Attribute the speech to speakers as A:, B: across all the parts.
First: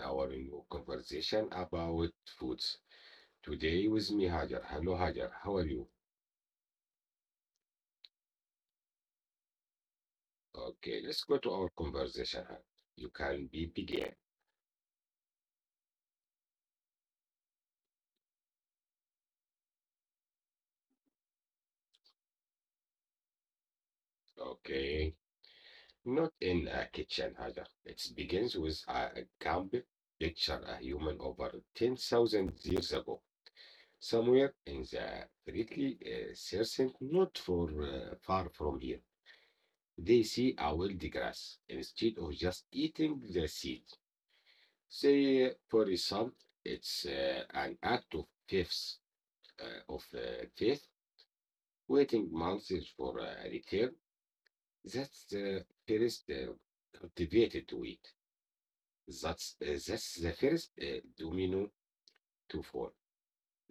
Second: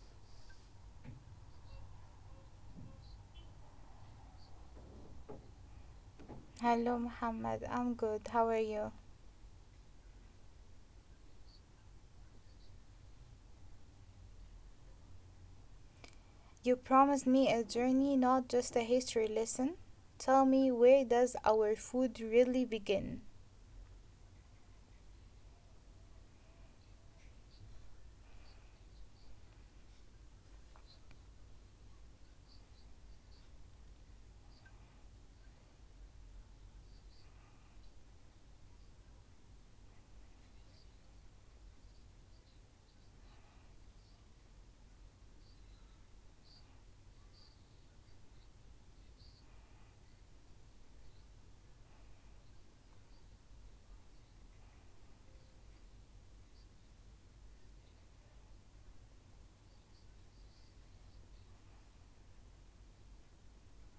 A: our new conversation about foods. Today with me, Hajar. Hello, Hajar. How are you?
B: Hello, Muhammad. I'm good. How are you?
A: Okay, let's go to our conversation. Hajar. You can be begin.
B: You promised me a journey, not just a history lesson. Tell me, where does our food really begin?
A: Okay, not in a kitchen, Hajar. It begins with a Gambic picture a human over 10,000 years ago, somewhere in the greatly recent, not for far from here. They see a wild grass instead of just eating the seed. Say, for example, it's an act of faith, uh, of uh, faith, waiting months for a return. That's the first cultivated wheat. That's the first domino to fall.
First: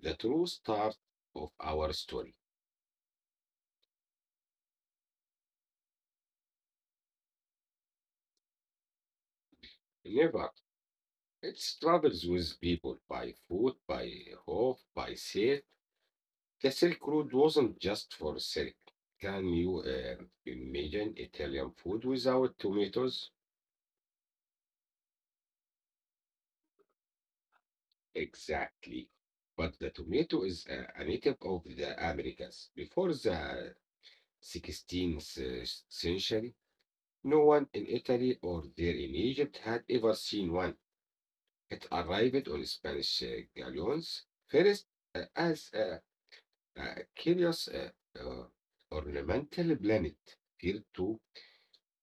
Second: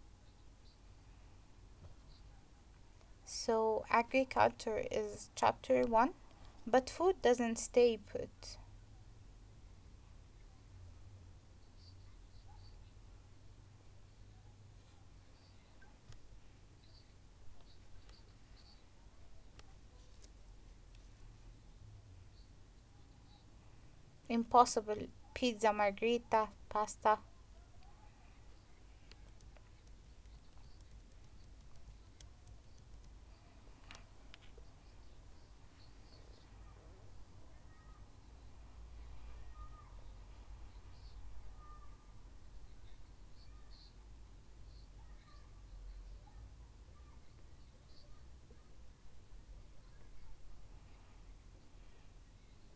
A: The true start of our story.
B: So, agriculture is chapter one, but food doesn't stay put.
A: Never. It struggles with people by food, by hope, by safe. The Silk Road wasn't just for silk. Can you imagine Italian food without tomatoes?
B: Impossible. Pizza, margherita, pasta.
A: Exactly. But the tomato is a native of the Americas. Before the 16th century, no one in Italy or there in Egypt had ever seen one. It arrived on Spanish galleons first as a curious uh, ornamental planet, feared to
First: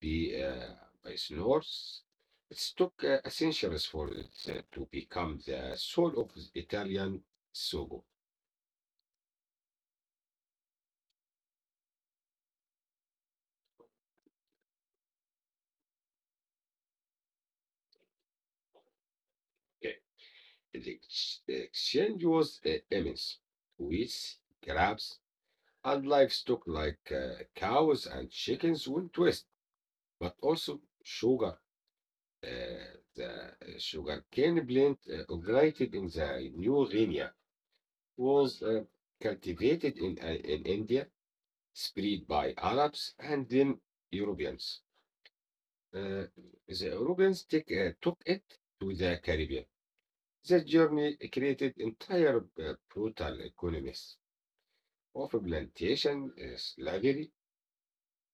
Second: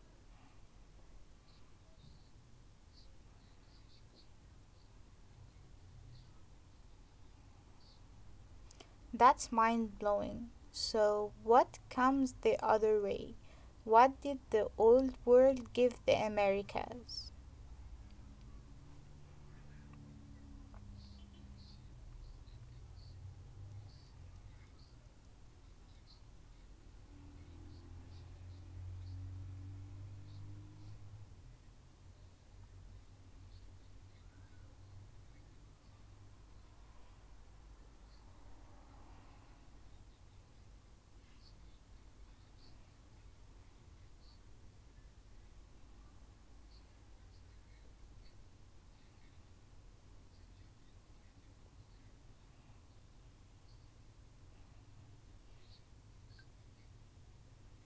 A: be by snores. It took centuries for it to become the soul of Italian sogo.
B: That's mind blowing. So, what comes the other way? What did the old world give the Americas?
A: Uh, The exchange was immense. Wheats, grapes, and livestock like cows and chickens went west, but also sugar. The sugarcane plant operated in the New Guinea was cultivated in India, spread by Arabs and then Europeans. Uh, the Europeans took it to the Caribbean. The journey created entire brutal economies of plantation slavery.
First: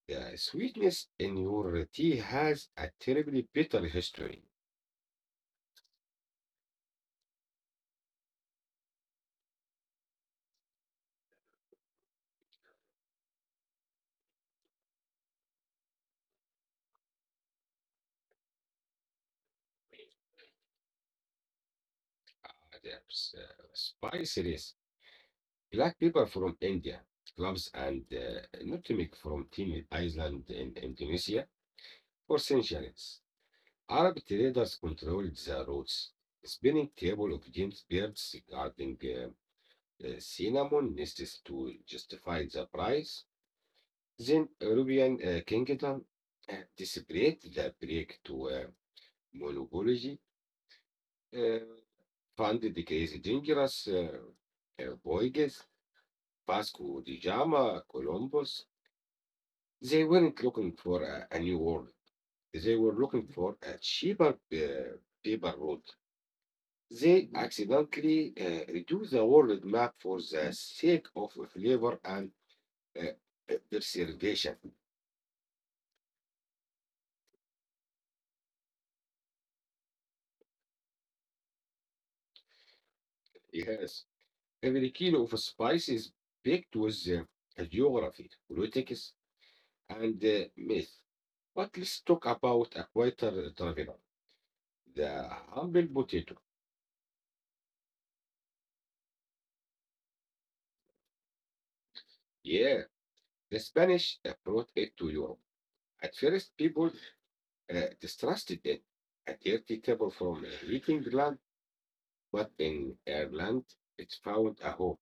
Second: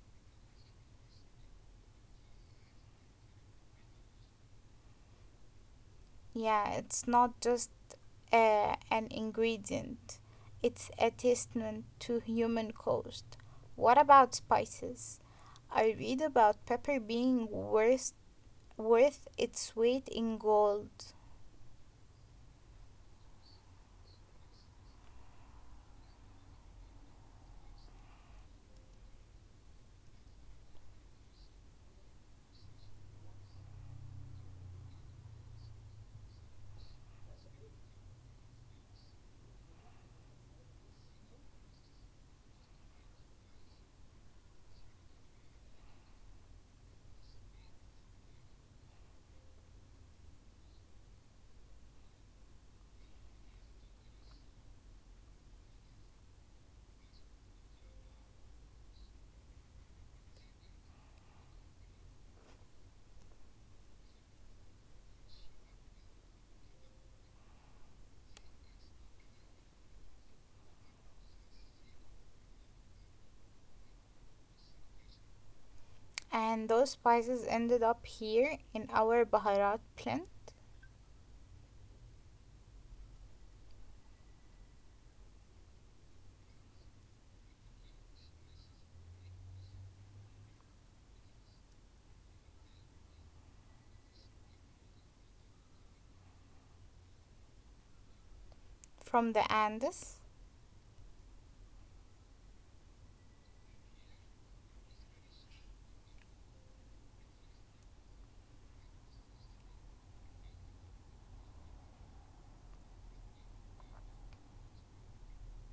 A: The sweetness in your tea has a terribly bitter history.
B: Yeah, it's not just an ingredient, it's a testament to human cost. What about spices? I read about pepper being worth its weight in gold,
A: There's spices, black pepper from India, cloves and nutmeg from Timor Island in Indonesia for centuries. Arabic readers controlled the routes, spinning table of James Beard's regarding cinnamon nests to justify the price. Then Arabian kingdom displayed the break to monopoly, uh, funded the case dangerous voyages, Vasco da Gama, Columbus. They weren't looking for a new world. They were looking for a cheaper paper road. They accidentally reduce the world map for the sake of flavor and uh, preservation.
B: and those spices ended up here in our Baharat plant
A: Yes, every kilo of spice is packed with geography, politics, and myth. But let's talk about a quieter traveler, the humble potato.
B: from the Andes.
A: Yeah, the Spanish brought it to Europe. At first, people distrusted it, a dirty table from a leaking land, but in Ireland, it found a home.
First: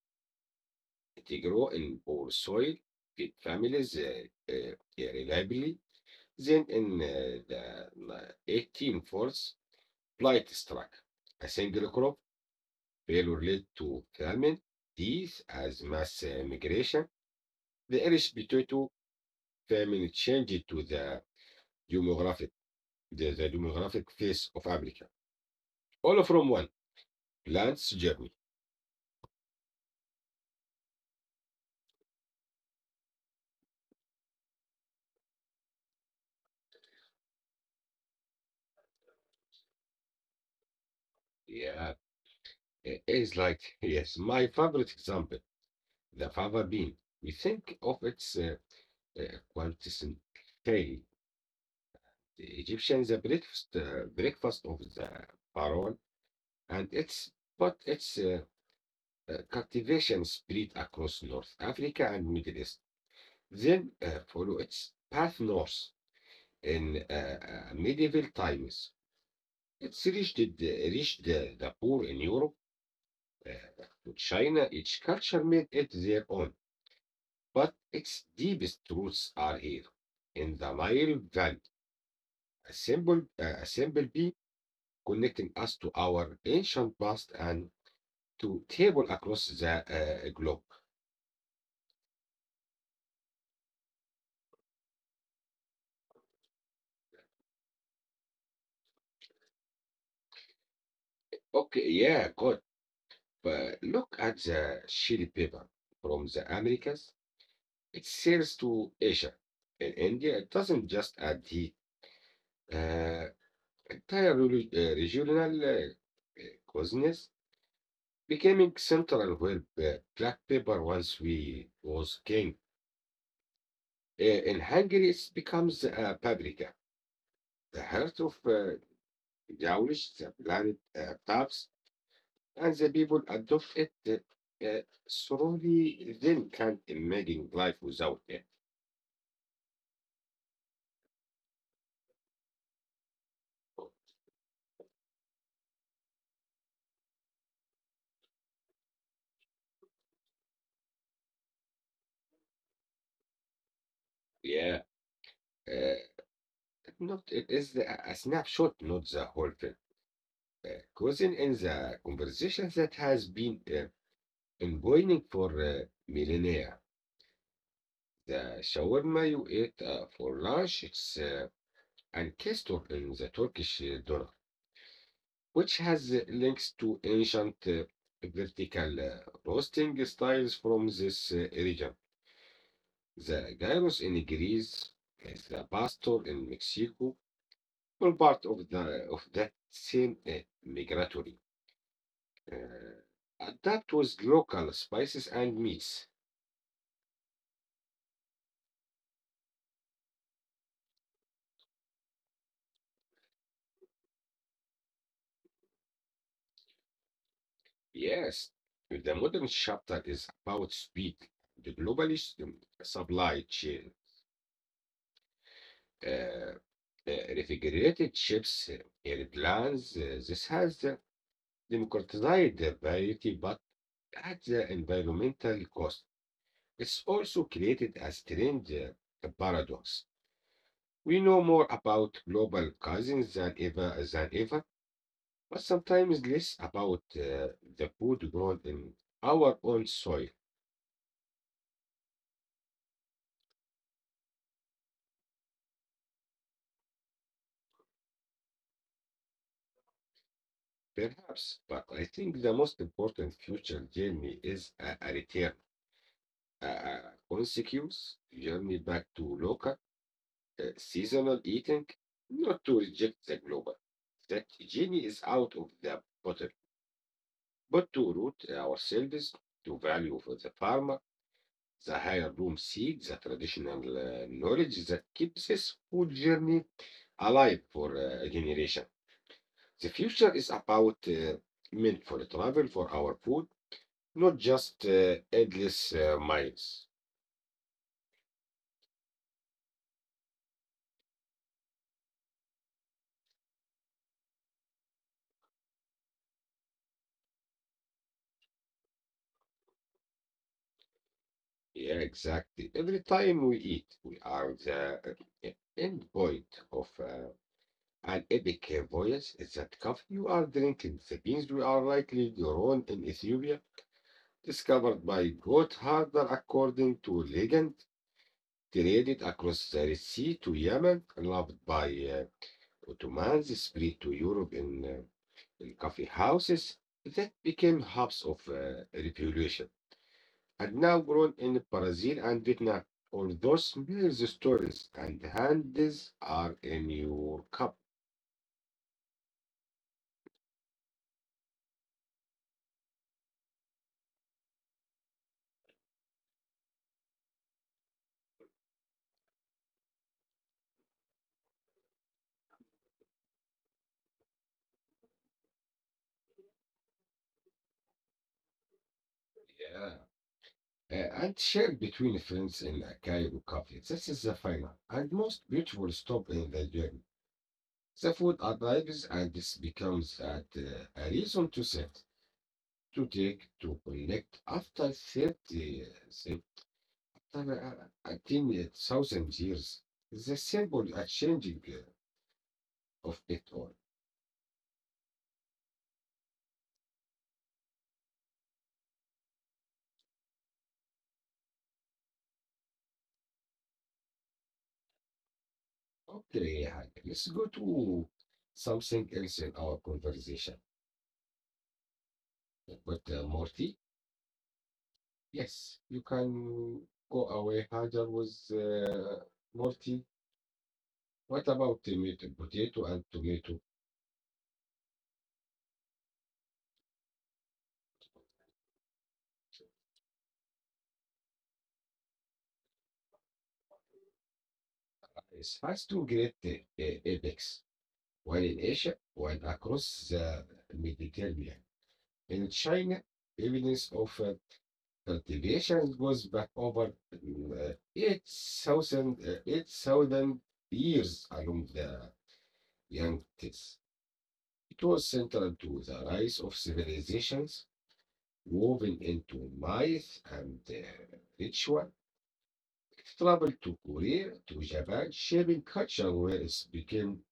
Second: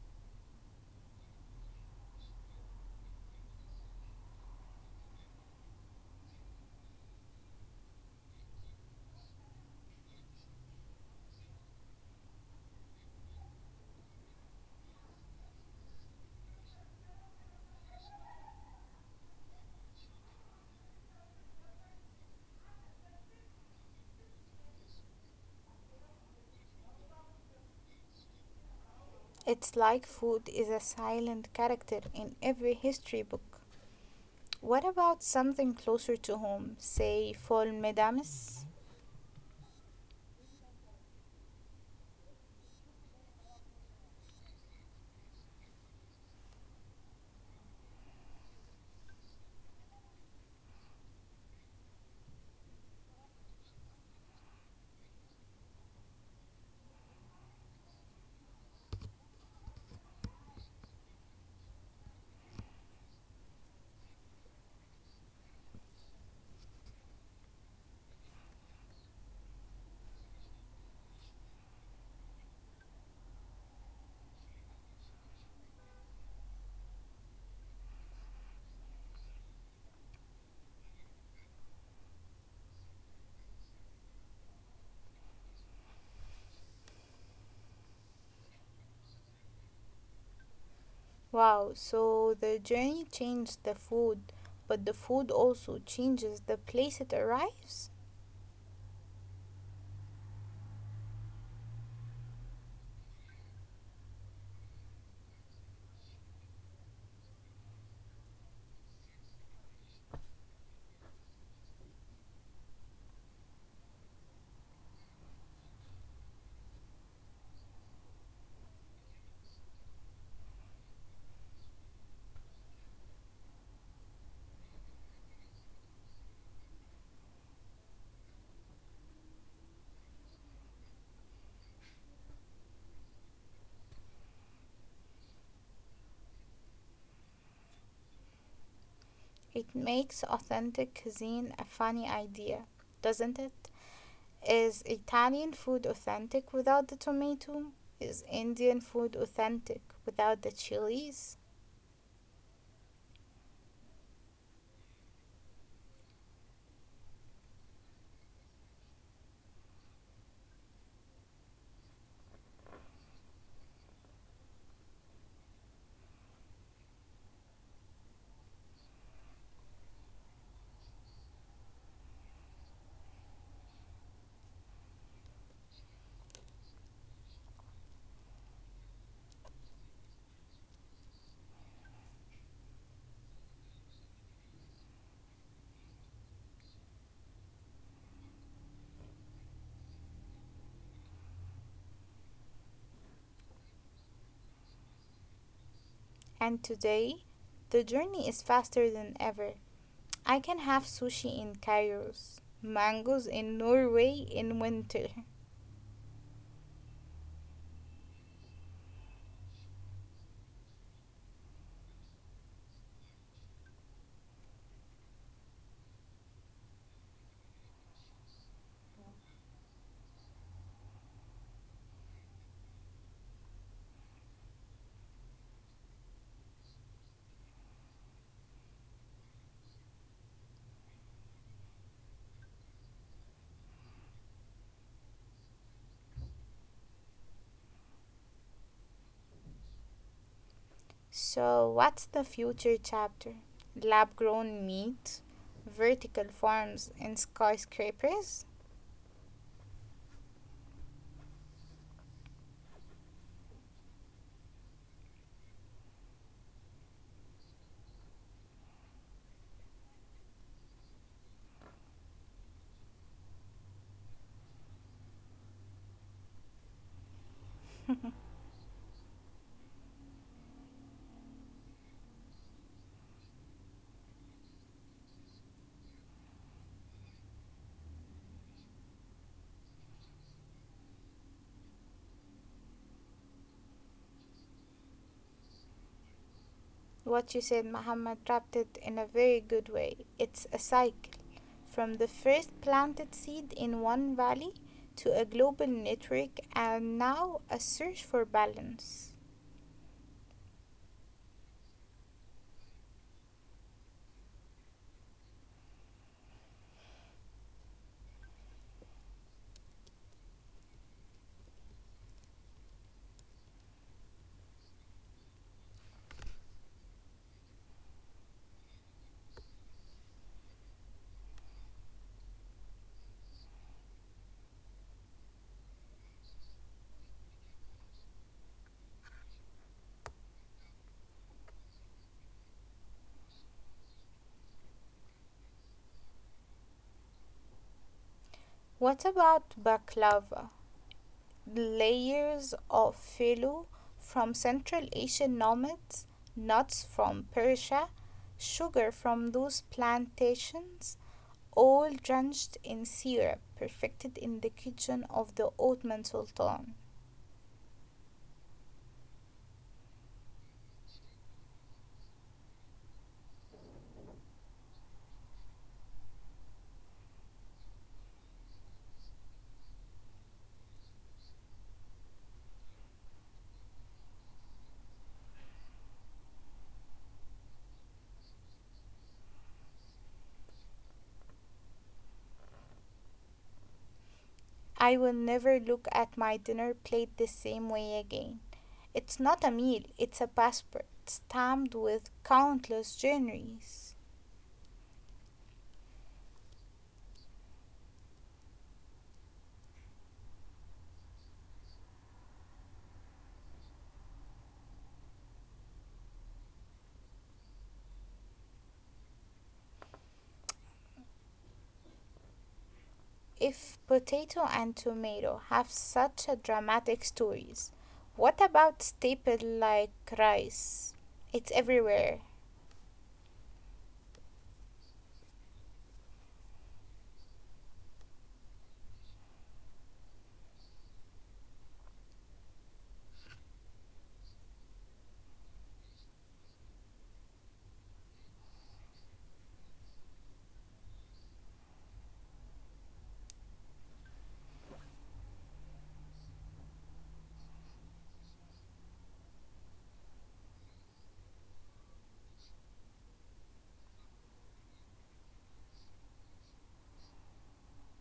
A: It grow in poor soil, feed families reliably. Then in the 18 forties, blight struck. A single crop failure led to famine, disease as mass migration. The Irish potato famine changed to the demographic, the demographic face of Africa. All from one plant's journey.
B: It's like food is a silent character in every history book. What about something closer to home, say Fall Medames?
A: Yeah, it is like, yes, my favorite example, the fava bean. We think of its quintessentially Egyptian the breakfast of the pharaoh, and its but its cultivation spread across North Africa and Middle East. Then follow its path north in medieval times. It's reached the poor in Europe, uh, to China. Each culture made it their own, but its deepest roots are here in the Nile Valley. A simple connecting us to our ancient past and to table across the globe.
B: Wow, so the journey changed the food, but the food also changes the place it arrives.
A: Okay, yeah, good. But look at the chili pepper from the Americas. It sells to Asia. In India, it doesn't just add heat. Uh, entire regional cuisines becoming central where black pepper once we was king. In Hungary, it becomes a paprika, the heart of Yawlish, the planet taps, and the people adopt it slowly, then can't imagine life without it.
B: It makes authentic cuisine a funny idea, doesn't it? Is Italian food authentic without the tomato? Is Indian food authentic without the chilies?
A: Yeah, uh, not it is a snapshot, not the whole thing. Causing in the conversation that has been ongoing for millennia. The shawarma you ate for lunch, it's an castor in the Turkish door, which has links to ancient vertical roasting styles from this region. The gyros in Greece, the pastor in Mexico, were part of the of that same migratory. That was local spices and meats.
B: And today, the journey is faster than ever. I can have sushi in Kairos, mangoes in Norway in winter.
A: Yes, the modern chapter is about speed, the global supply chain. Uh, refrigerated chips, airplanes. This has democratized the variety, but at the environmental cost. It's also created a strange paradox. We know more about global cousins than ever, but sometimes less about the food grown in our own soil.
B: So, what's the future chapter? Lab grown meat, vertical farms, and skyscrapers?
A: Perhaps, but I think the most important future journey is a return, a consequence journey back to local seasonal eating, not to reject the global. That genie is out of the bottle, but to root ourselves to value for the farmer, the higher room seed, the traditional knowledge that keeps this food journey alive for a generation. The future is about meant for travel for our food, not just endless miles.
B: What you said, Muhammad, wrapped it in a very good way. It's a cycle from the first planted seed in one valley to a global network and now a search for balance.
A: Yeah, exactly. Every time we eat, we are the end point of an epic voyage is that coffee you are drinking. The beans we are likely grown in Ethiopia, discovered by Gotthard according to legend, traded across the Red Sea to Yemen, loved by uh, Ottomans, spread to Europe in coffee houses that became hubs of revolution, and now grown in Brazil and Vietnam. All those mere stories and hands are in your cup.
B: What about baklava? Layers of fallow from Central Asian nomads, nuts from Persia, sugar from those plantations, all drenched in syrup, perfected in the kitchen of the Ottoman Sultan.
A: Yeah. Uh, and shared between friends in a Cairo cafe. This is the final and most beautiful stop in the journey. The food arrives and this becomes at, a reason to sit, to take, to connect. After 30, uh, 30 18,000 years, the symbol are changing of it all.
B: I will never look at my dinner plate the same way again. It's not a meal, it's a passport stamped with countless journeys.
A: Okay, Hag, let's go to something else in our conversation. But Morty, yes, you can go away. Hajar was Morty. What about tomato, potato and tomato?
B: If potato and tomato have such a dramatic stories, what about staple like rice? It's everywhere.
A: It has two great epics, one in Asia, one across the Mediterranean. In China, evidence of cultivation goes back over 8,000 8,000 years along the Yangtze. It was central to the rise of civilizations, moving into mice and ritual. It traveled to Korea, to Japan, shaping culture where it became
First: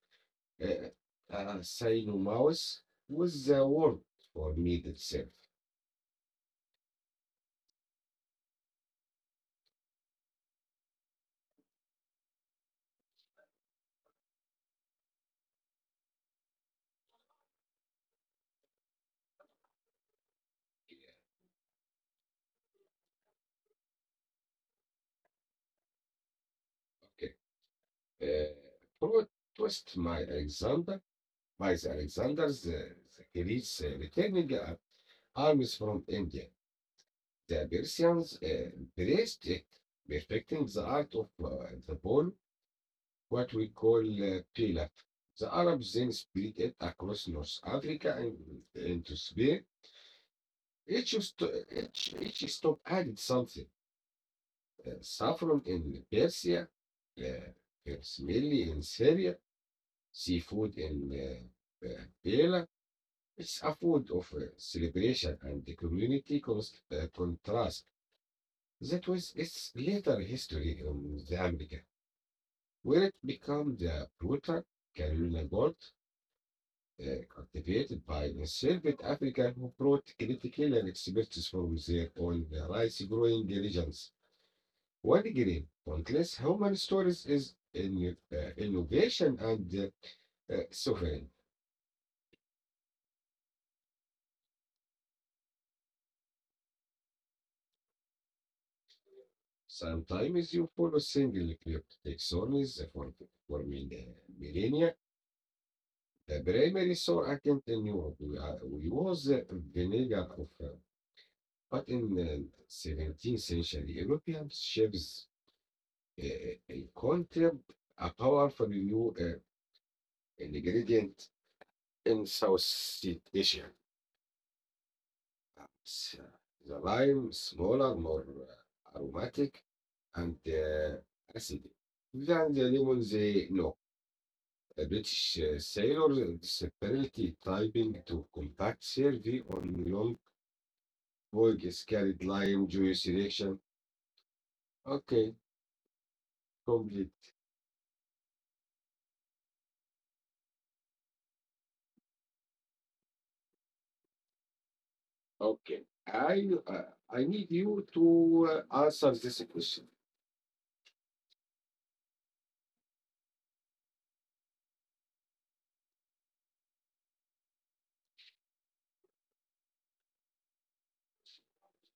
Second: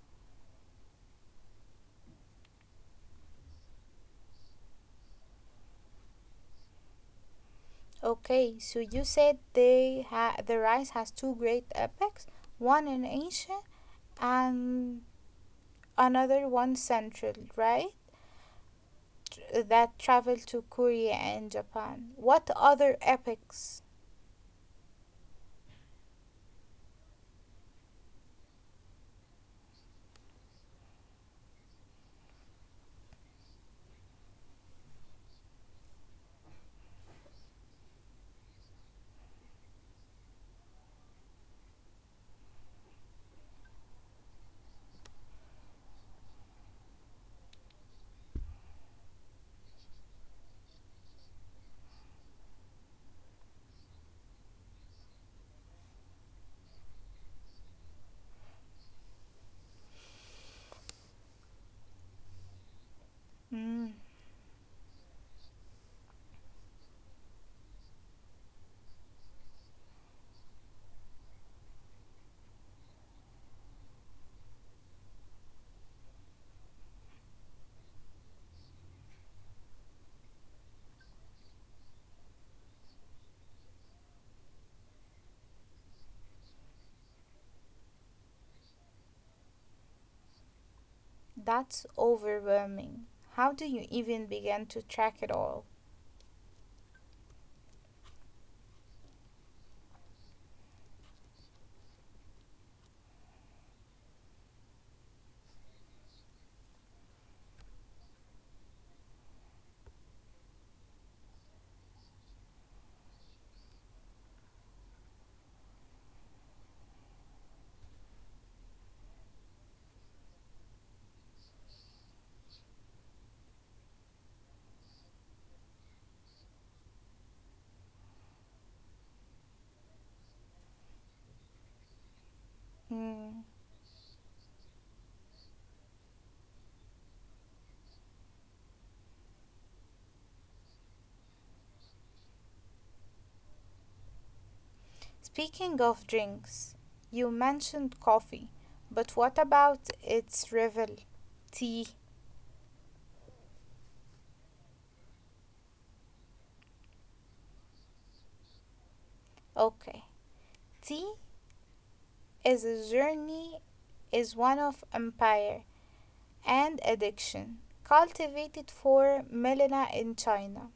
A: a synonymous with the word for meat itself.
B: Okay, so you said the rice has two great epics, one in Asia and another one central, right? That traveled to Korea and Japan. What other epics?
A: Okay. Uh, plot twist my Alexander's the Greeks returning armies from India. The Persians embraced it, perfecting the art of the ball what we call Pilaf. The Arabs then spread it across North Africa and into Spain. Each, each stop added something. Saffron in Persia, smelly in Syria, seafood in uh, uh, Bela. It's a food of
B: Mm.
A: celebration and the community contrast. That was its later history in the America, where it became the brutal Carolina Gold uh, cultivated by enslaved Africans who brought critical and expertise from their own rice growing regions. One green countless human stories is in, innovation and suffering.
B: That's overwhelming. How do you even begin to track it all?
A: Sometimes you follow single clip taxonomies for uh, millennia. The primary source account in Europe we was vinegar but in the 17th century European chefs a concept, a powerful new ingredient in Southeast Asia. uh, the lime smaller, more aromatic, and acidic than the lemon they know.
B: Mm.
A: The British sailors desperately typing to combat survey on long voyages carried lime juice reaction. Okay,
B: Speaking
A: complete.
B: of drinks, you mentioned coffee, but what about its rival, tea?
A: Okay. I uh, I need you to answer this question.
B: Okay. Tea is a journey is one of empire and addiction, cultivated for millennia in China.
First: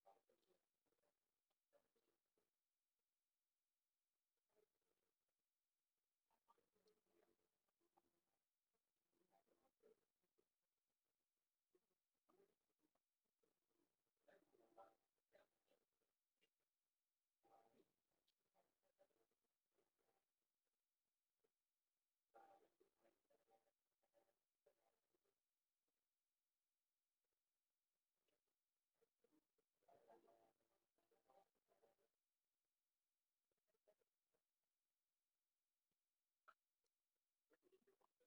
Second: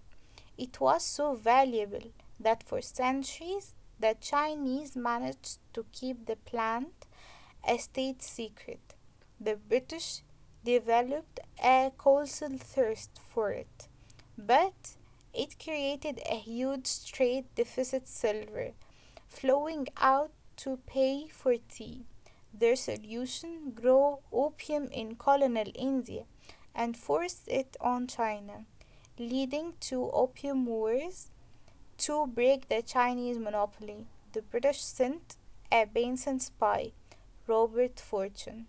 B: It was so valuable that for centuries the Chinese managed to keep the plant a state secret. The British developed a colossal thirst for it, but it created a huge trade deficit silver flowing out to pay for tea. Their solution grew opium in colonial India and forced it on China, leading to opium wars. To break the Chinese monopoly, the British sent a Benson spy Robert Fortune,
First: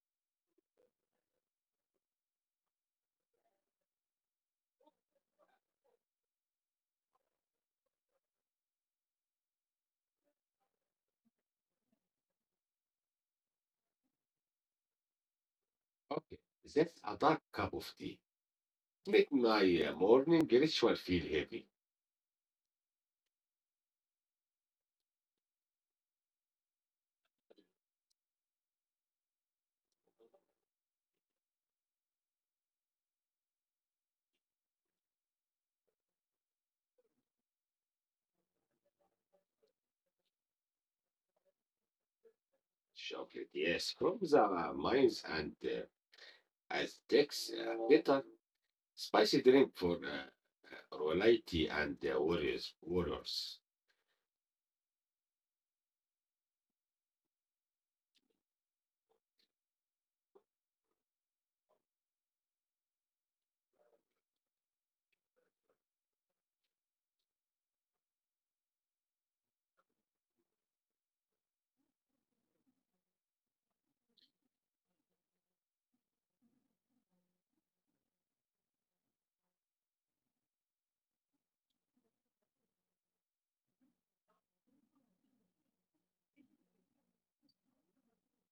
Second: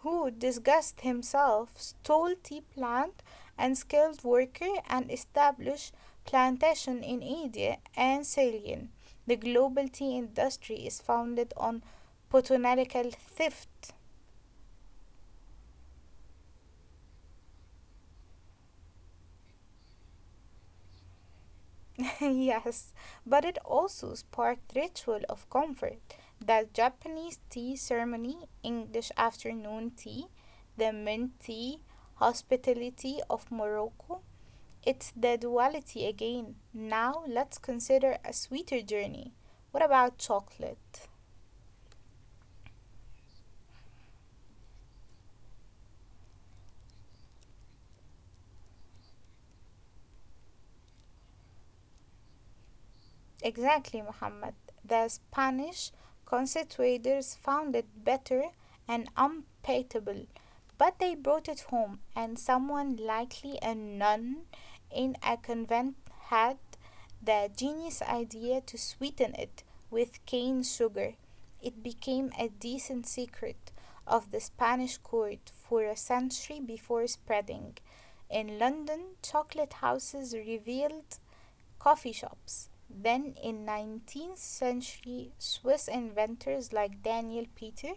B: who disguised himself, stole tea plant and skilled worker and established plantation in India and Ceylon. The global tea industry is founded on botanical theft.
A: Okay, that's a dark cup of tea. Make my morning ritual feel heavy.
B: Yes, but it also sparked ritual of comfort. That Japanese tea ceremony, English afternoon tea, the mint tea, hospitality of Morocco. It's the duality again. Now let's consider a sweeter journey. What about chocolate?
A: Chocolate, yes, from the mines and Aztecs, bitter, spicy drink for royalty and warriors.
B: Exactly, Muhammad. The Spanish conquistadors found it better and unpalatable, but they brought it home, and someone, likely a nun in a convent, had the genius idea to sweeten it with cane sugar. It became a decent secret of the Spanish court for a century before spreading. In London, chocolate houses revealed coffee shops. Then in 19th century Swiss inventors like Daniel Peter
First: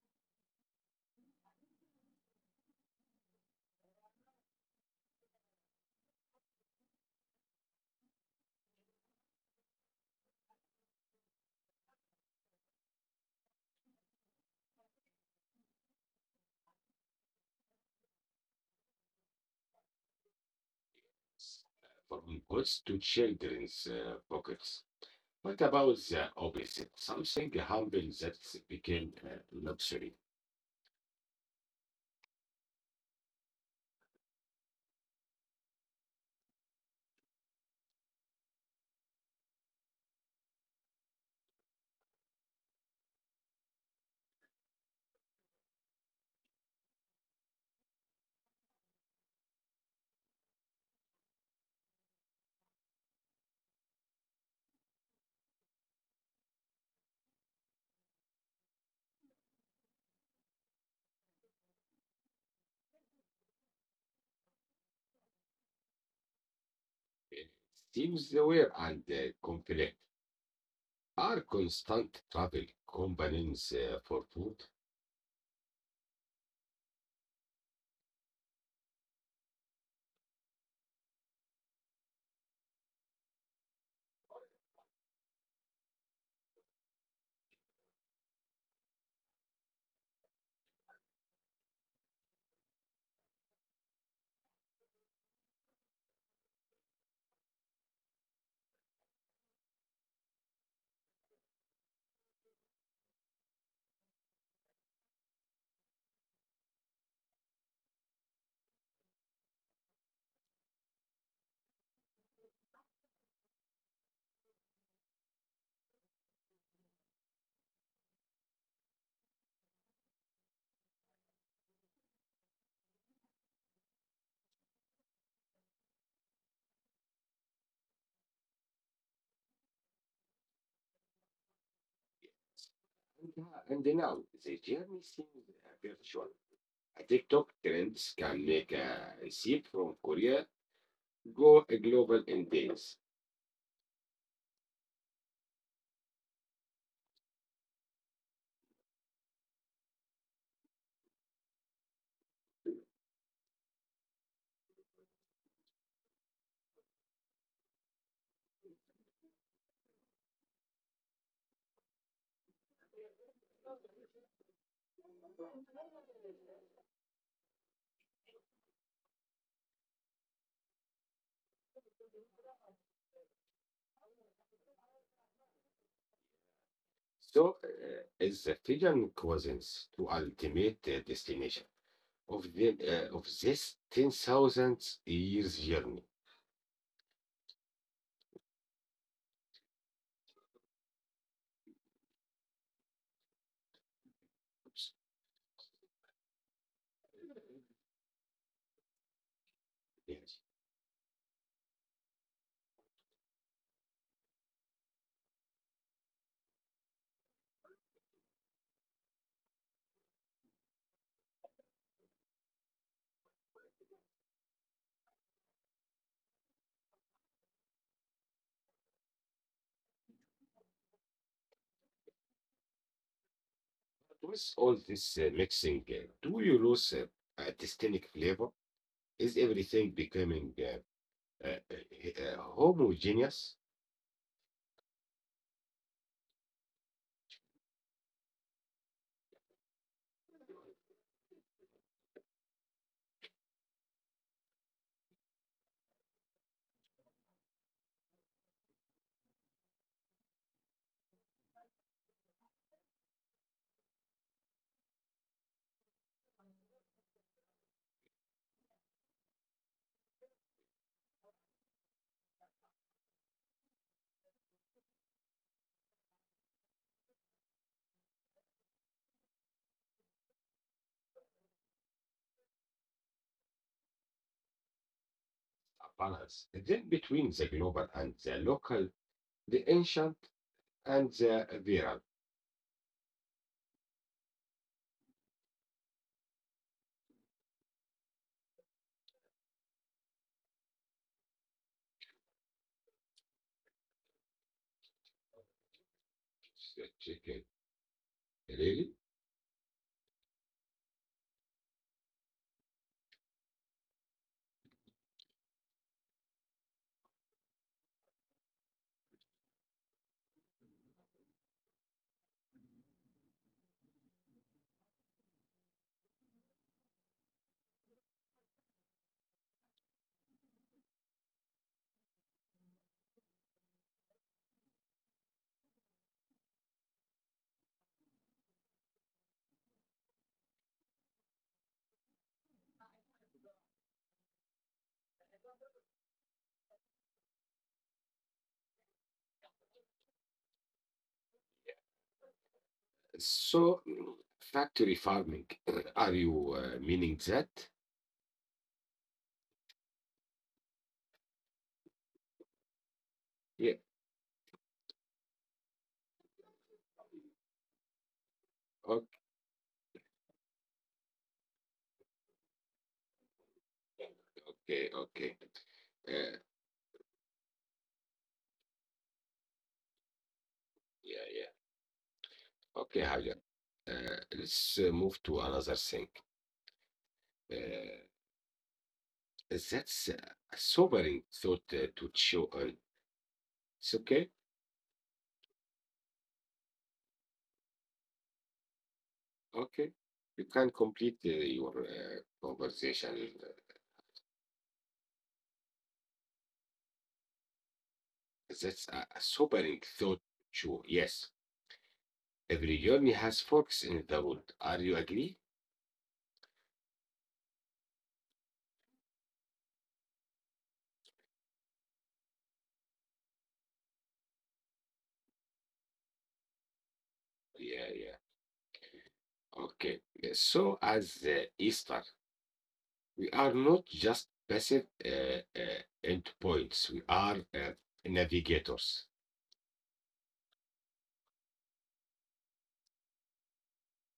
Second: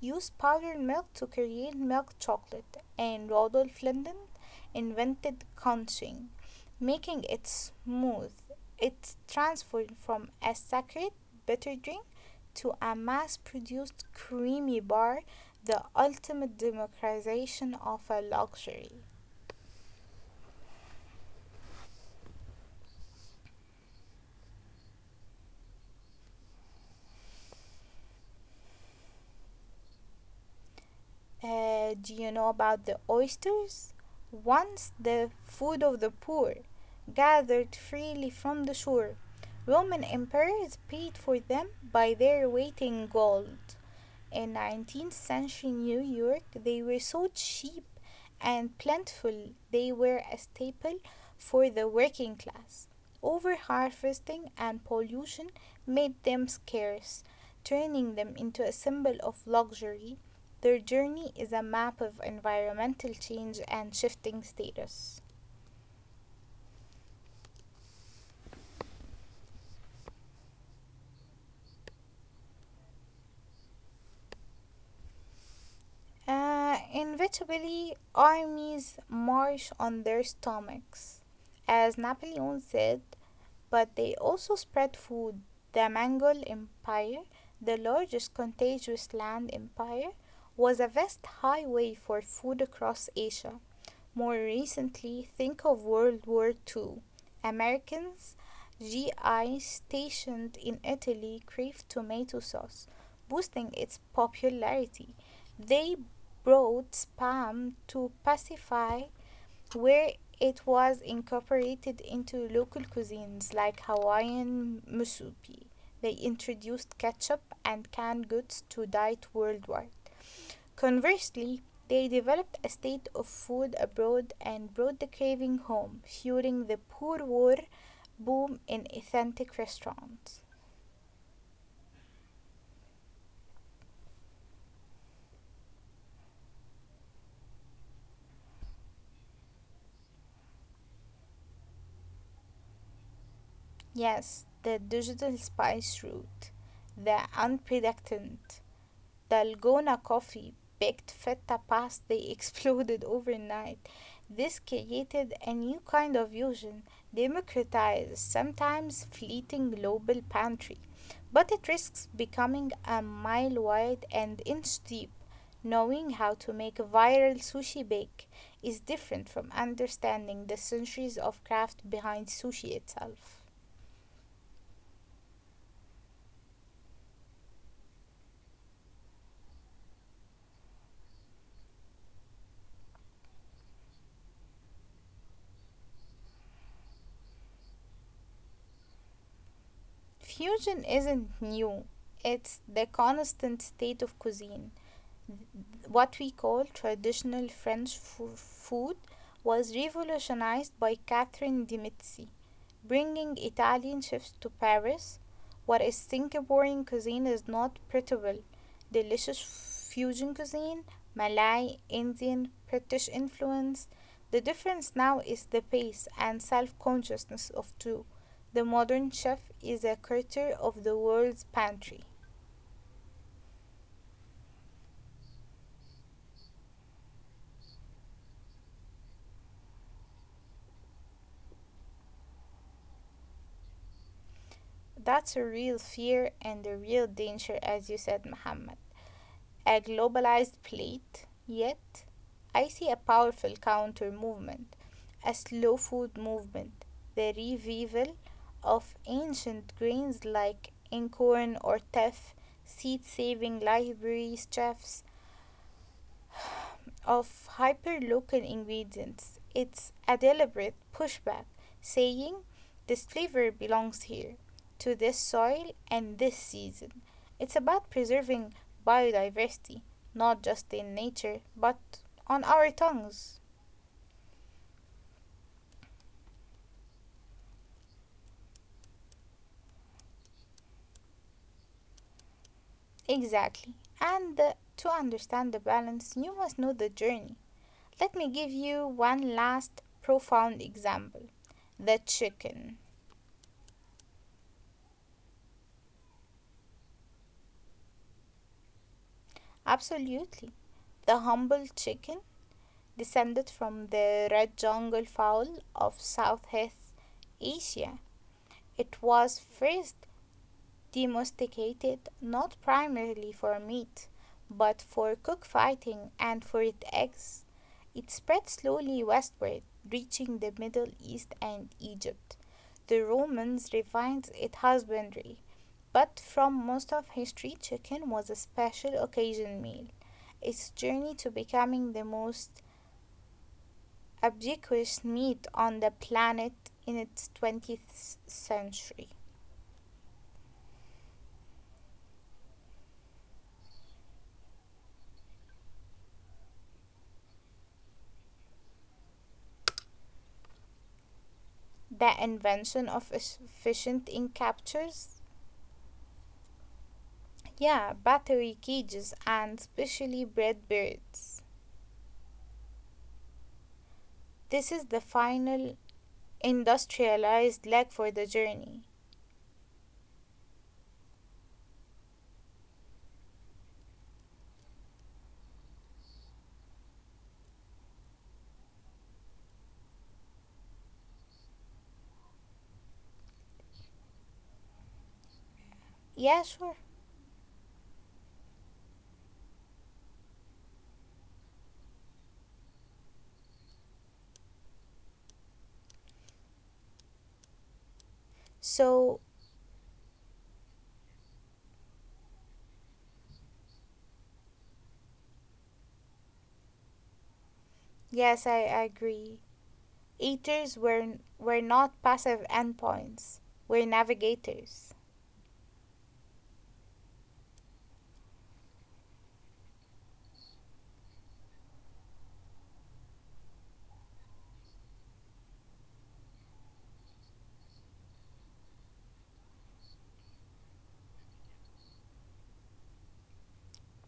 B: used powdered milk to create milk chocolate and Rodolphe Linden invented conching, making it smooth. It's transformed from a sacred bitter drink to a mass-produced creamy bar, the ultimate democratization of a luxury.
A: From goods to children's pockets. What about the opposite? Something humble that became luxury.
B: Do you know about the oysters? Once the food of the poor, gathered freely from the shore. Roman emperors paid for them by their weight in gold. In 19th century New York, they were so cheap and plentiful they were a staple for the working class. Overharvesting and pollution made them scarce, turning them into a symbol of luxury. Their journey is a map of environmental change and shifting status.
A: It seems the wear and conflict. Are constant travel companies for food?
B: Inevitably, armies march on their stomachs. As Napoleon said, but they also spread food. The Mongol Empire, the largest contiguous land empire, was a vast highway for food across Asia. More recently, think of World War Two. Americans GI stationed in Italy craved tomato sauce, boosting its popularity. They brought spam to pacify where it was incorporated into local cuisines like Hawaiian musubi. They introduced ketchup and canned goods to diet worldwide. Conversely, they developed a state of food abroad and brought the craving home, fueling the poor war boom in authentic restaurants.
A: And, uh, and now the journey seems virtual. A TikTok trends can make a receipt from Korea go global in days.
B: Yes, the digital spice route, the unpredictant, Dalgona coffee baked feta past they exploded overnight. This created a new kind of fusion, democratized, sometimes fleeting global pantry, but it risks becoming a mile wide and inch deep. Knowing how to make viral sushi bake is different from understanding the centuries of craft behind sushi itself.
A: So is the Fijian cuisines to ultimate destination of the of this 10,000 years journey.
B: Fusion isn't new, it's the constant state of cuisine. What we call traditional food was revolutionized by
A: Yes.
B: Catherine de' Medici, bringing Italian chefs to Paris. Whereas Singaporean cuisine is not portable, delicious fusion cuisine, Malay, Indian, British influence. The difference now is the pace and self consciousness of two. The modern chef is a curator of the world's pantry.
A: But with all this mixing, do you lose a distinct flavor? Is everything becoming homogeneous,
B: That's a real fear and a real danger, as you said, Muhammad. A globalized plate, yet I see a powerful counter movement, a slow food movement, the revival of ancient grains like incorn or teff, seed saving libraries, chefs, of hyperlocal ingredients. It's a deliberate pushback saying this flavor belongs here, to this soil and this season. It's about preserving biodiversity, not just in nature, but on our tongues.
A: a balance? Then between the global and the local, the ancient and the viral.
B: Exactly. And to understand the balance, you must know the journey. Let me give you one last profound example the chicken.
A: Chicken. Really?
B: Absolutely. The humble chicken descended from the red jungle fowl of Southeast Asia. It was first domesticated not primarily for meat, but for cockfighting and for its eggs. It spread slowly westward, reaching the Middle East and Egypt. The Romans refined its husbandry, but from most of history, chicken was a special occasion meal. Its journey to becoming the most Ubiquitous meat on the planet in its 20th century.
A: So, factory farming, are you meaning that?
B: The invention of efficient
A: Yeah,
B: encaptures, yeah, battery cages, and specially bred birds. This is the final
A: okay, okay. Uh,
B: industrialized leg for the journey.
A: yeah, yeah. Okay, Hajar. Let's move to another thing. Uh, that's a sobering thought to chew on. It's okay,
B: Yeah, sure.
A: okay. You can complete your conversation.
B: So,
A: That's a sobering thought to chew. Yes, every journey has forks in the road. Are you agree?
B: yes, I agree. Eaters were not passive endpoints, were navigators.
A: Yeah, yeah. Okay. So as Easter, we are not just passive endpoints. We are navigators.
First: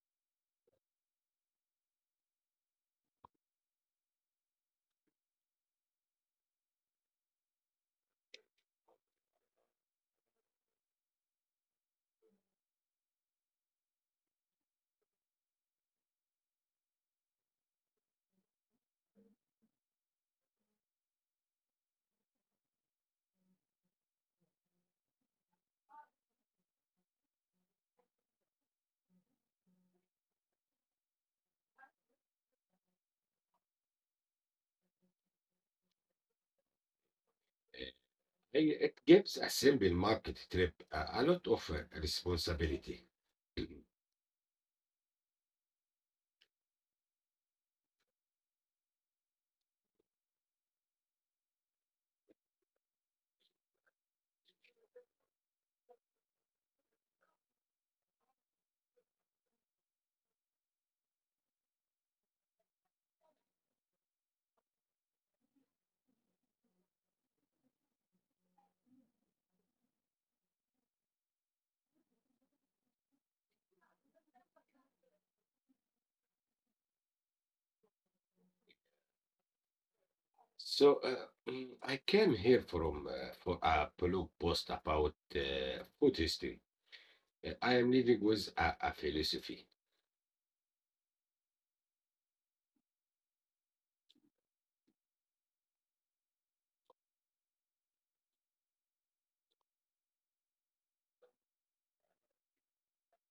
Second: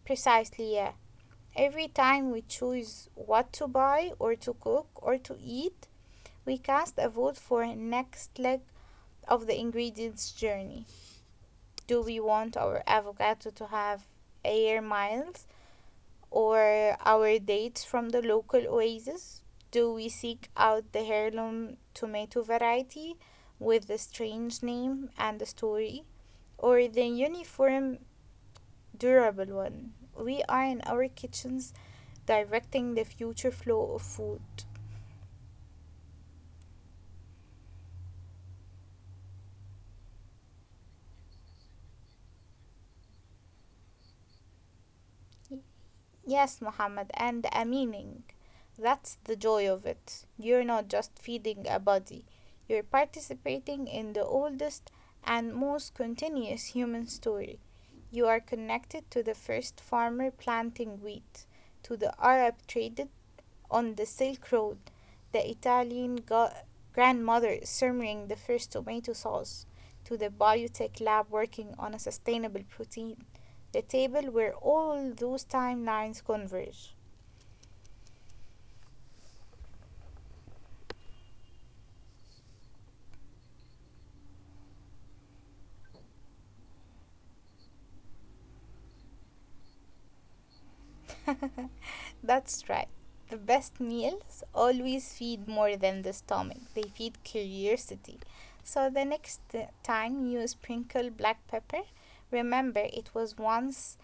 B: Precisely, yeah. Every time we choose what to buy or to cook or to eat, we cast a vote for next leg of the ingredients journey. Do we want our avocado to have air miles or our dates from the local oasis? Do we seek out the heirloom tomato variety with the strange name and the story or the uniform durable one? We are in our kitchens directing the future flow of food.
A: Uh, it gives a simple market trip a lot of responsibility.
B: Yes, Muhammad, and a meaning. That's the joy of it. You're not just feeding a body, you're participating in the oldest and most continuous human story. You are connected to the first farmer planting wheat, to the Arab trader on the Silk Road, the Italian grandmother simmering the first tomato sauce, to the biotech lab working on a sustainable protein, the table where all those timelines converge.
A: So, I came here from for a blog post about food history. I am living with a philosophy.
B: That's right. The best meals always feed more than the stomach, they feed curiosity. So the next time you sprinkle black pepper, remember it was once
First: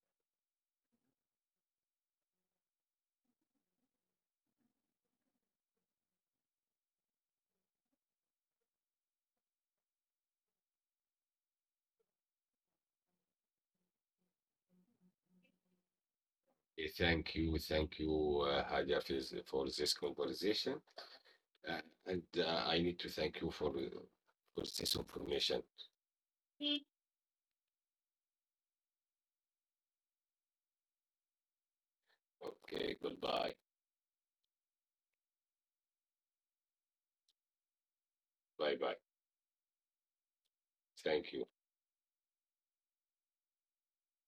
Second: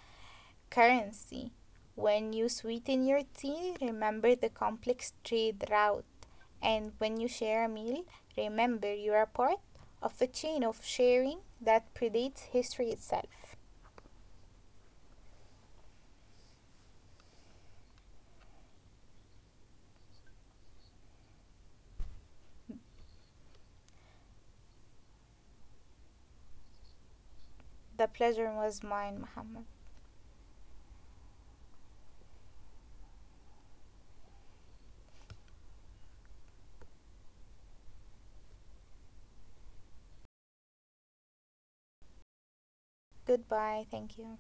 B: currency. When you sweeten your tea, remember the complex trade route. And when you share a meal, remember you are part of a chain of sharing that predates history itself.
A: Thank you, Hadia, for this conversation, uh, and I need to thank you for this information.
B: The pleasure was mine, Muhammad.
A: Okay, goodbye, bye bye. Thank you.
B: Goodbye. Thank you.